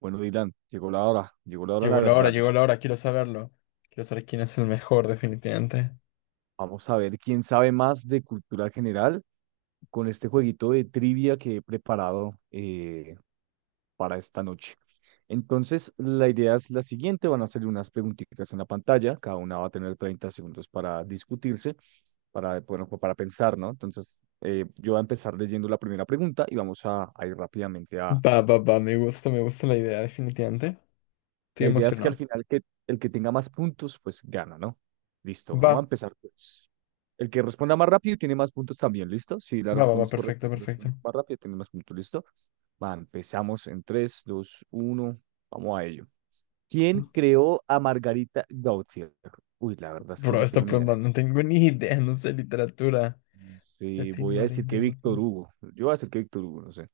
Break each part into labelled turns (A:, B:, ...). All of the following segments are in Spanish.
A: Bueno, Dylan, llegó la hora de la verdad.
B: Llegó la
A: Vamos,
B: hora, quiero saberlo. Quiero saber quién es el mejor, definitivamente.
A: vamos a ver quién sabe más de cultura general con este jueguito de trivia que he preparado para esta noche. Entonces, la idea es la siguiente, van a hacer unas preguntitas en la pantalla, cada una va a tener 30 segundos para discutirse, para, bueno, pues para pensar, ¿no? Entonces, yo voy a empezar leyendo la primera pregunta y vamos a ir rápidamente a.
B: Va, va, va, me gusta la idea, definitivamente. Estoy
A: La idea es que al
B: emocionado.
A: final que el que tenga más puntos, pues gana, ¿no? Listo,
B: Va,
A: vamos a empezar pues. El que responda más rápido tiene más puntos también, ¿listo? Si la
B: va, va, va,
A: respondes correcta,
B: perfecto,
A: si
B: perfecto.
A: respondes más rápido, tiene más puntos, ¿listo? Va, empezamos en 3 2 1, vamos a ello. ¿Quién creó a Margarita Gautier? Uy, la verdad es que
B: Bro,
A: no tengo
B: esta
A: ni idea.
B: pregunta no tengo ni idea, no sé literatura.
A: No sé,
B: Latín,
A: voy a decir
B: Marín, de
A: que Víctor
B: Doping.
A: Hugo. Yo voy a decir que Víctor Hugo, no sé.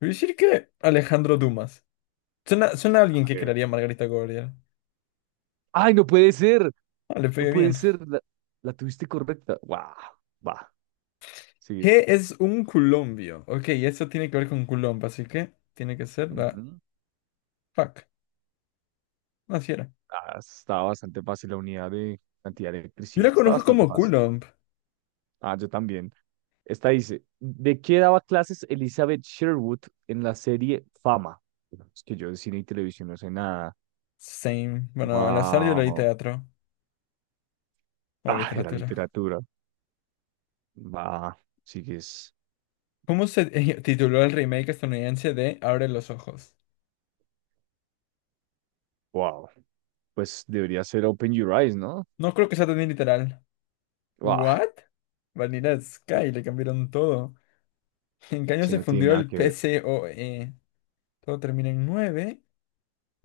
B: Voy a decir que Alejandro Dumas. Suena, suena a
A: A
B: alguien que
A: ver.
B: crearía Margarita Gabriel.
A: ¡Ay, no puede ser!
B: Ah, le
A: No
B: pegué
A: puede
B: bien.
A: ser. La tuviste correcta. ¡Wow! Va. Sí,
B: ¿Qué es un colombio? Ok, eso tiene que ver con Coulomb, así que tiene que ser la...
A: ujú.
B: Fuck, así era.
A: Ah, está bastante fácil la unidad de cantidad de
B: Yo
A: electricidad.
B: la
A: Está
B: conozco
A: bastante
B: como
A: fácil.
B: Coulomb.
A: Ah, yo también. Esta dice, ¿de qué daba clases Elizabeth Sherwood en la serie Fama? Bueno, es que yo de cine y televisión no sé nada.
B: Same. Bueno, al azar yo leí
A: Wow.
B: teatro o
A: Ah, era
B: literatura.
A: literatura. Va, sigues.
B: ¿Cómo se tituló el remake estadounidense de Abre los ojos?
A: Wow. Pues debería ser Open Your Eyes, ¿no?
B: No creo que sea tan literal.
A: Wow.
B: ¿What? Vanilla Sky, le cambiaron todo. ¿En qué año
A: Si
B: se
A: no tiene
B: fundió
A: nada
B: el
A: que ver.
B: PCOE? Todo termina en 9.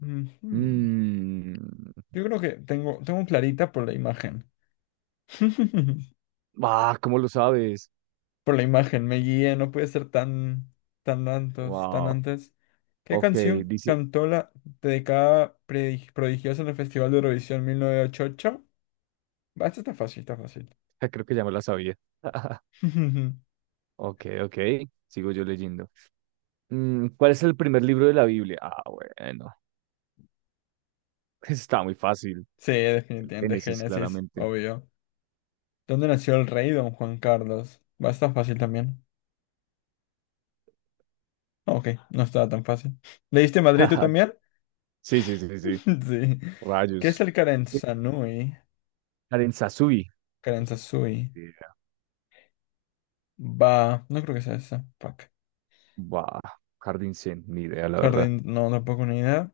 B: Ujú.
A: Mmm.
B: Yo creo que tengo clarita por la imagen.
A: Ah, ¿cómo lo sabes?
B: Por la imagen, me guié, no puede ser tan, tan antes, tan
A: Wow.
B: antes. ¿Qué
A: Ok,
B: canción
A: dice,
B: cantó la dedicada prodigiosa en el Festival de Eurovisión 1988? Va, esta está fácil, está fácil.
A: creo que ya me la sabía. Ok, ok. Sigo yo leyendo. ¿Cuál es el primer libro de la Biblia? Ah, bueno. Está muy fácil.
B: Sí,
A: El
B: definitivamente,
A: Génesis,
B: Génesis,
A: claramente.
B: obvio. ¿Dónde nació el rey Don Juan Carlos? Va, está fácil también. Ah, ok, no estaba tan fácil. ¿Leíste Madrid tú también?
A: Sí, sí, sí, sí.
B: Sí. ¿Qué es
A: Rayos.
B: el Karen
A: Karen Sasui.
B: Karansasui? Va. No creo que sea esa. Fuck.
A: Buah, Jardín Zen, ni idea, la verdad.
B: Jardín. No, tampoco ni idea.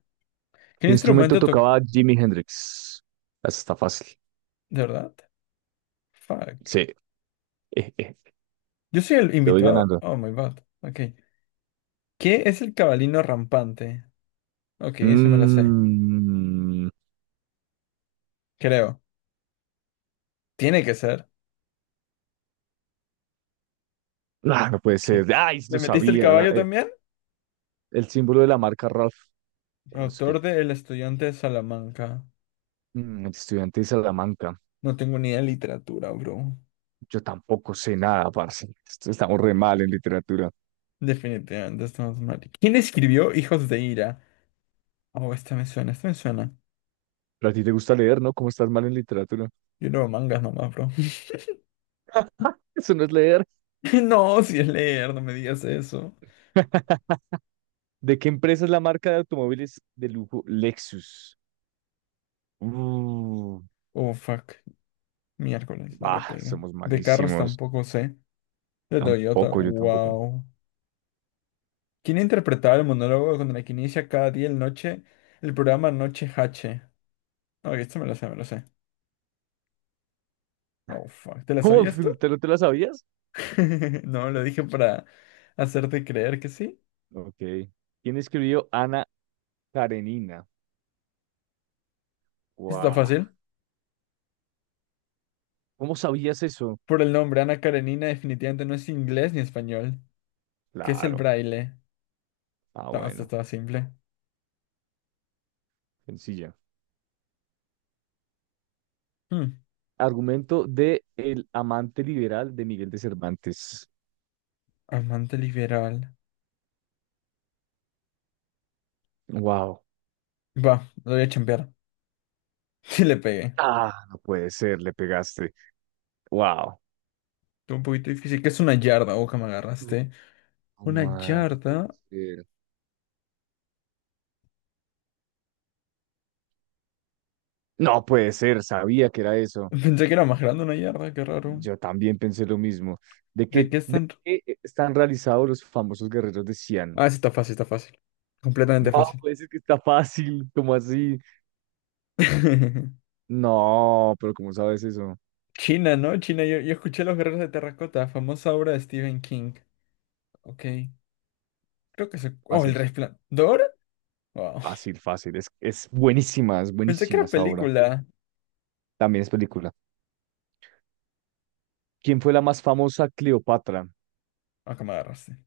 B: ¿Qué
A: ¿Qué instrumento
B: instrumento toca?
A: tocaba Jimi Hendrix? Esa está fácil.
B: ¿De verdad? Fuck.
A: Sí. Eh, eh,
B: Yo soy el
A: te voy
B: invitado.
A: ganando.
B: Oh my god. Ok. ¿Qué es el cabalino rampante? Ok, eso me la sé.
A: Mm,
B: Creo. Tiene que ser.
A: ah, no puede
B: Ok.
A: ser. Ay,
B: ¿Le
A: lo
B: metiste el
A: sabía.
B: caballo también?
A: El símbolo de la marca Ralph. No sé qué.
B: Autor de El estudiante de Salamanca.
A: Mm, el estudiante de Salamanca.
B: No tengo ni idea de literatura, bro.
A: Yo tampoco sé nada, parce. Estamos re mal en literatura.
B: Definitivamente estamos mal. ¿Quién escribió Hijos de Ira? Oh, esta me suena, esta me suena.
A: Pero a ti te gusta leer, ¿no? ¿Cómo estás mal en literatura?
B: Yo leo mangas nomás, bro.
A: Eso no es leer.
B: No, si es leer, no me digas eso.
A: ¿De qué empresa es la marca de automóviles de lujo Lexus? Uh,
B: Oh, fuck. Miércoles, no le
A: bah,
B: pegué.
A: somos
B: De carros
A: malísimos.
B: tampoco sé. De Toyota,
A: Tampoco, yo tampoco.
B: wow. ¿Quién interpretaba el monólogo con el que inicia cada día el programa Noche H? No, esto me lo sé, me lo sé. Oh, fuck. ¿Te la
A: ¿Cómo?
B: sabías tú?
A: ¿Te lo sabías?
B: No, lo dije para hacerte creer que sí.
A: Ok. ¿Quién escribió Ana Karenina?
B: Esto está
A: Guau.
B: fácil.
A: ¿Cómo sabías eso?
B: Por el nombre, Ana Karenina definitivamente no es inglés ni español. ¿Qué es el
A: Claro.
B: braille?
A: Ah,
B: No, esto
A: bueno.
B: estaba simple.
A: Sencilla.
B: Hmm.
A: Argumento de El amante liberal de Miguel de Cervantes.
B: Amante liberal.
A: Wow.
B: Va, lo voy a chambear. Sí le pegué.
A: Ah, no puede ser, le pegaste. Wow.
B: Fue un poquito difícil. ¿Qué es una yarda? Ojo, me agarraste.
A: No,
B: Una
A: man, no puede
B: yarda.
A: ser. No puede ser, sabía que era eso.
B: Pensé que era más grande una yarda, qué raro.
A: Yo también pensé lo mismo.
B: ¿De qué
A: ¿De
B: están?
A: qué están realizados los famosos guerreros de Xi'an?
B: Ah, sí está fácil, está fácil. Completamente
A: No,
B: fácil.
A: ¿puede ser que está fácil, como así? No, pero ¿cómo sabes eso?
B: China, ¿no? China, yo escuché Los Guerreros de Terracota, famosa obra de Stephen King. Ok. Creo que se. Oh, El
A: Fácil,
B: Resplandor. Wow.
A: fácil, fácil. Es
B: Pensé que
A: buenísima
B: era
A: esa obra.
B: película.
A: También es película. ¿Quién fue la más famosa Cleopatra?
B: Acá me agarraste.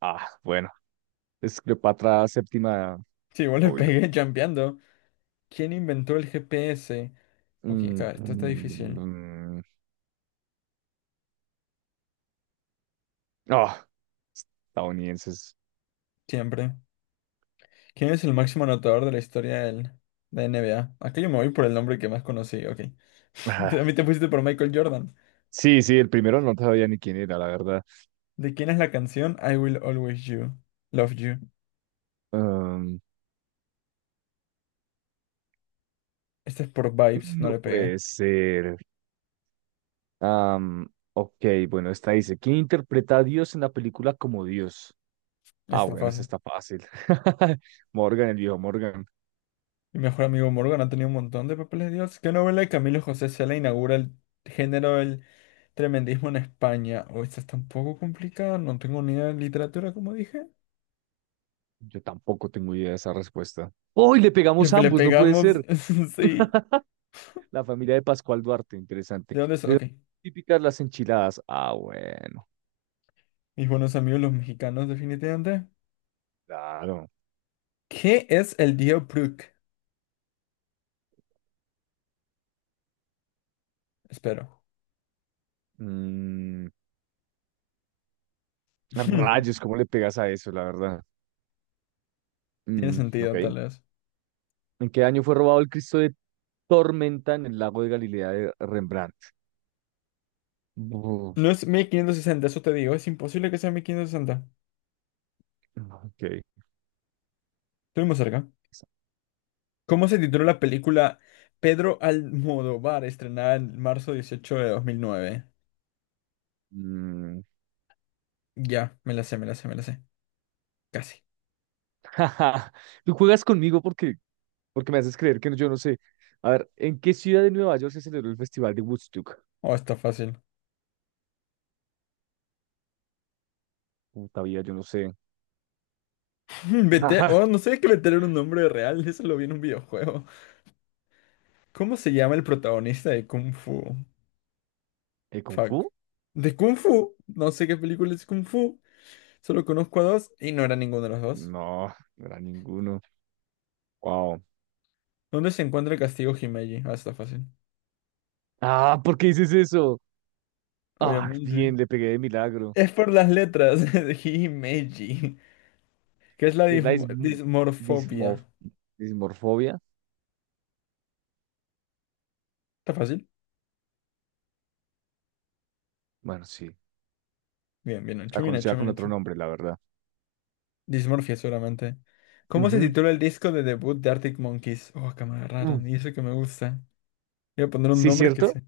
A: Ah, bueno, es Cleopatra VII,
B: Sí, igual le
A: obvio.
B: pegué champeando. ¿Quién inventó el GPS? Ok,
A: Mm,
B: acá, esto está difícil.
A: mm, ah, estadounidenses.
B: Siempre. ¿Quién es el máximo anotador de la historia del, de NBA? Aquí yo me voy por el nombre que más conocí, ok. A
A: Ah,
B: mí te pusiste por Michael Jordan.
A: sí, sí, el primero no sabía ni quién era, la verdad.
B: ¿De quién es la canción I Will Always You, Love You?
A: Um,
B: Esta es por Vibes, no
A: no
B: le pegué.
A: puede ser. Am, ok, bueno, esta dice, ¿quién interpreta a Dios en la película como Dios? Ah,
B: Está
A: bueno, esa
B: fácil.
A: está fácil. Morgan, el viejo Morgan.
B: Mi mejor amigo Morgan ha tenido un montón de papeles de Dios. ¿Qué novela de Camilo José Cela inaugura el género del tremendismo en España? Oh, esta está un poco complicada, no tengo ni idea de literatura, como dije.
A: Yo tampoco tengo idea de esa respuesta. ¡Oh, y le
B: Le,
A: pegamos
B: le
A: ambos! No puede
B: pegamos,
A: ser.
B: sí.
A: La familia de Pascual Duarte, interesante.
B: ¿De dónde es?
A: ¿De dónde
B: Ok.
A: son típicas las enchiladas? Ah, bueno,
B: Mis buenos amigos los mexicanos, definitivamente.
A: claro.
B: ¿Qué es el Diobruch? Espero.
A: Mm, rayos, ¿cómo le pegas a eso, la verdad?
B: Tiene
A: Mm, ok.
B: sentido, tal vez.
A: ¿En qué año fue robado el Cristo de Tormenta en el lago de Galilea de Rembrandt? Bu-
B: No es 1560, eso te digo. Es imposible que sea 1560.
A: ok.
B: Estuvimos cerca. ¿Cómo se tituló la película Pedro Almodóvar, estrenada en marzo 18 de 2009?
A: Mm,
B: Ya, me la sé, me la sé, me la sé. Casi.
A: tú juegas conmigo porque me haces creer que yo no sé. A ver, ¿en qué ciudad de Nueva York se celebró el Festival de Woodstock?
B: Oh, está fácil.
A: Puta vida, yo no sé.
B: Vete,
A: Ajá.
B: oh, no sé que meter un nombre real. Eso lo vi en un videojuego. ¿Cómo se llama el protagonista de Kung Fu?
A: ¿Eh, Kung
B: Fuck.
A: Fu?
B: ¿De Kung Fu? No sé qué película es Kung Fu. Solo conozco a dos y no era ninguno de los dos.
A: No, no era ninguno. Wow.
B: ¿Dónde se encuentra el castigo Himeji? Ah, está fácil.
A: Ah, ¿por qué dices eso? Ah, bien,
B: Obviamente.
A: le pegué de milagro.
B: Es por las letras de Himeji, que es la
A: ¿Qué es la dism- dismo-
B: dismorfobia.
A: ¿dismorfobia?
B: ¿Está fácil?
A: Bueno, sí.
B: Bien, bien
A: La
B: hecho, bien
A: conocía
B: hecho,
A: con
B: bien
A: otro
B: hecho.
A: nombre, la verdad.
B: Dismorfia, seguramente. ¿Cómo se
A: Ujú.
B: titula el disco de debut de Arctic Monkeys? Oh, que me
A: Uh,
B: agarraron, y eso que me gusta. Voy a poner un
A: ¿Sí,
B: nombre que
A: cierto?
B: sé.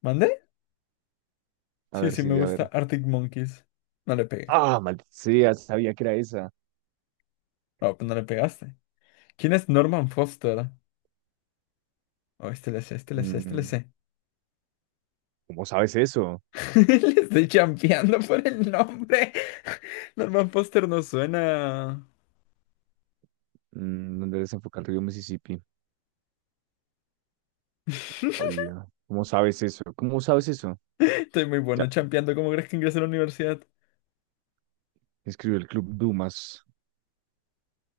B: ¿Mandé?
A: A
B: Sí,
A: ver,
B: sí, me
A: sí, a
B: gusta
A: ver.
B: Arctic Monkeys. No le pegué.
A: Ah, maldita sea, sabía que era esa.
B: Oh, pues no le pegaste. ¿Quién es Norman Foster? Oh, este le sé, este le sé, este le
A: Mm,
B: sé.
A: ¿cómo sabes eso?
B: Le estoy champeando por el nombre. Norman Foster no suena.
A: Mm, ¿dónde desemboca el río Mississippi? Oído. ¿Cómo sabes eso? ¿Cómo sabes eso?
B: Estoy muy bueno
A: Ya,
B: champeando. ¿Cómo crees que ingresé a la universidad?
A: escribió el Club Dumas.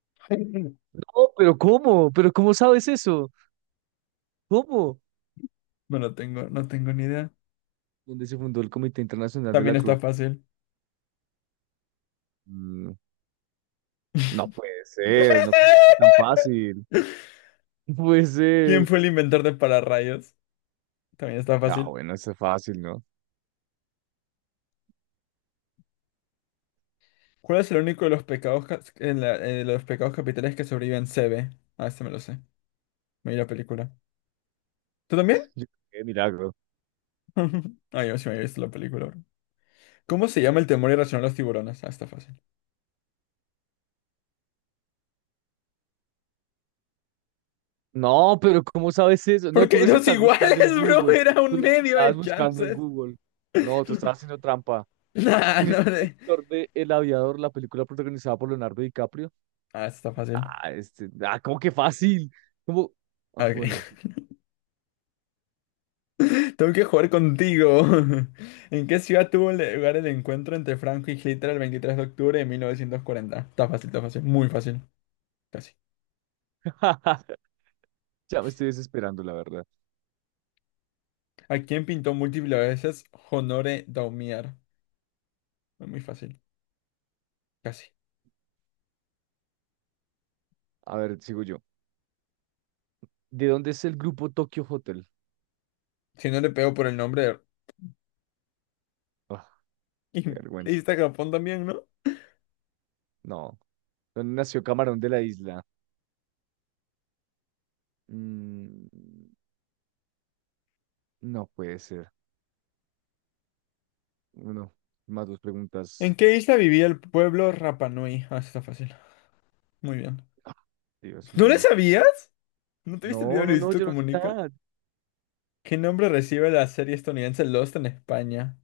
A: No, pero ¿cómo? ¿Pero cómo sabes eso? ¿Cómo?
B: No lo tengo, no tengo ni idea.
A: Donde se fundó el Comité Internacional de la
B: También está
A: Cruz.
B: fácil.
A: Mm, no puede ser, no creo que sea tan fácil. No puede
B: ¿Quién
A: ser.
B: fue el inventor de pararrayos? También está
A: Ah,
B: fácil.
A: bueno, eso es fácil, ¿no?
B: ¿Cuál es el único de los pecados, los pecados capitales que sobreviven C B? Ah, este me lo sé. Me vi la película. ¿Tú también?
A: Yo- qué milagro.
B: Ah, yo sí me había visto la película. Bro. ¿Cómo se llama el temor irracional a los tiburones? Ah, está fácil.
A: No, pero ¿cómo sabes eso? No,
B: Porque
A: tú
B: hay
A: los
B: dos
A: estás buscando en
B: iguales, bro.
A: Google.
B: Era
A: Tú
B: un
A: las
B: medio
A: estabas
B: de
A: buscando en
B: chances.
A: Google. No, tú estás
B: No.
A: haciendo trampa.
B: Nah,
A: ¿Quién es
B: no
A: el
B: de.
A: director de El Aviador, la película protagonizada por Leonardo DiCaprio?
B: Ah, está fácil.
A: Ah, ¿cómo que fácil? ¿Cómo? Ah, bueno,
B: Ok.
A: sí.
B: Tengo que jugar contigo. ¿En qué ciudad tuvo lugar el encuentro entre Franco y Hitler el 23 de octubre de 1940? Está fácil, está fácil. Muy fácil. Casi.
A: Ya me estoy desesperando, la verdad.
B: ¿A quién pintó múltiples veces Honoré Daumier? Muy fácil. Casi.
A: A ver, sigo yo. ¿De dónde es el grupo Tokyo Hotel?
B: Si no le pego por el nombre
A: Ah, qué
B: de...
A: vergüenza.
B: Isla Japón también, ¿no?
A: No. ¿Dónde nació Camarón de la Isla? Mm, no puede ser. Uno, más dos
B: ¿En
A: preguntas.
B: qué isla vivía el pueblo Rapanui? Ah, eso está fácil. Muy bien.
A: Ah, Dios
B: ¿No le
A: mío.
B: sabías? ¿No te viste el video
A: No,
B: de
A: no, no,
B: Luisito
A: yo no sé
B: Comunica?
A: nada.
B: ¿Qué nombre recibe la serie estadounidense Lost en España?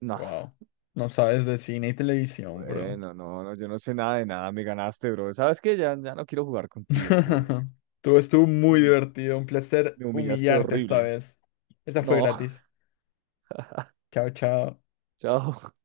A: No,
B: Wow. No sabes de cine y televisión, bro.
A: bueno, no, no, yo no sé nada de nada. Me ganaste, bro. ¿Sabes qué? Ya, ya no quiero jugar contigo.
B: Tú estuvo muy
A: Me
B: divertido. Un placer
A: me humillaste
B: humillarte esta
A: horrible.
B: vez. Esa fue
A: No,
B: gratis. Chao, chao.
A: chao.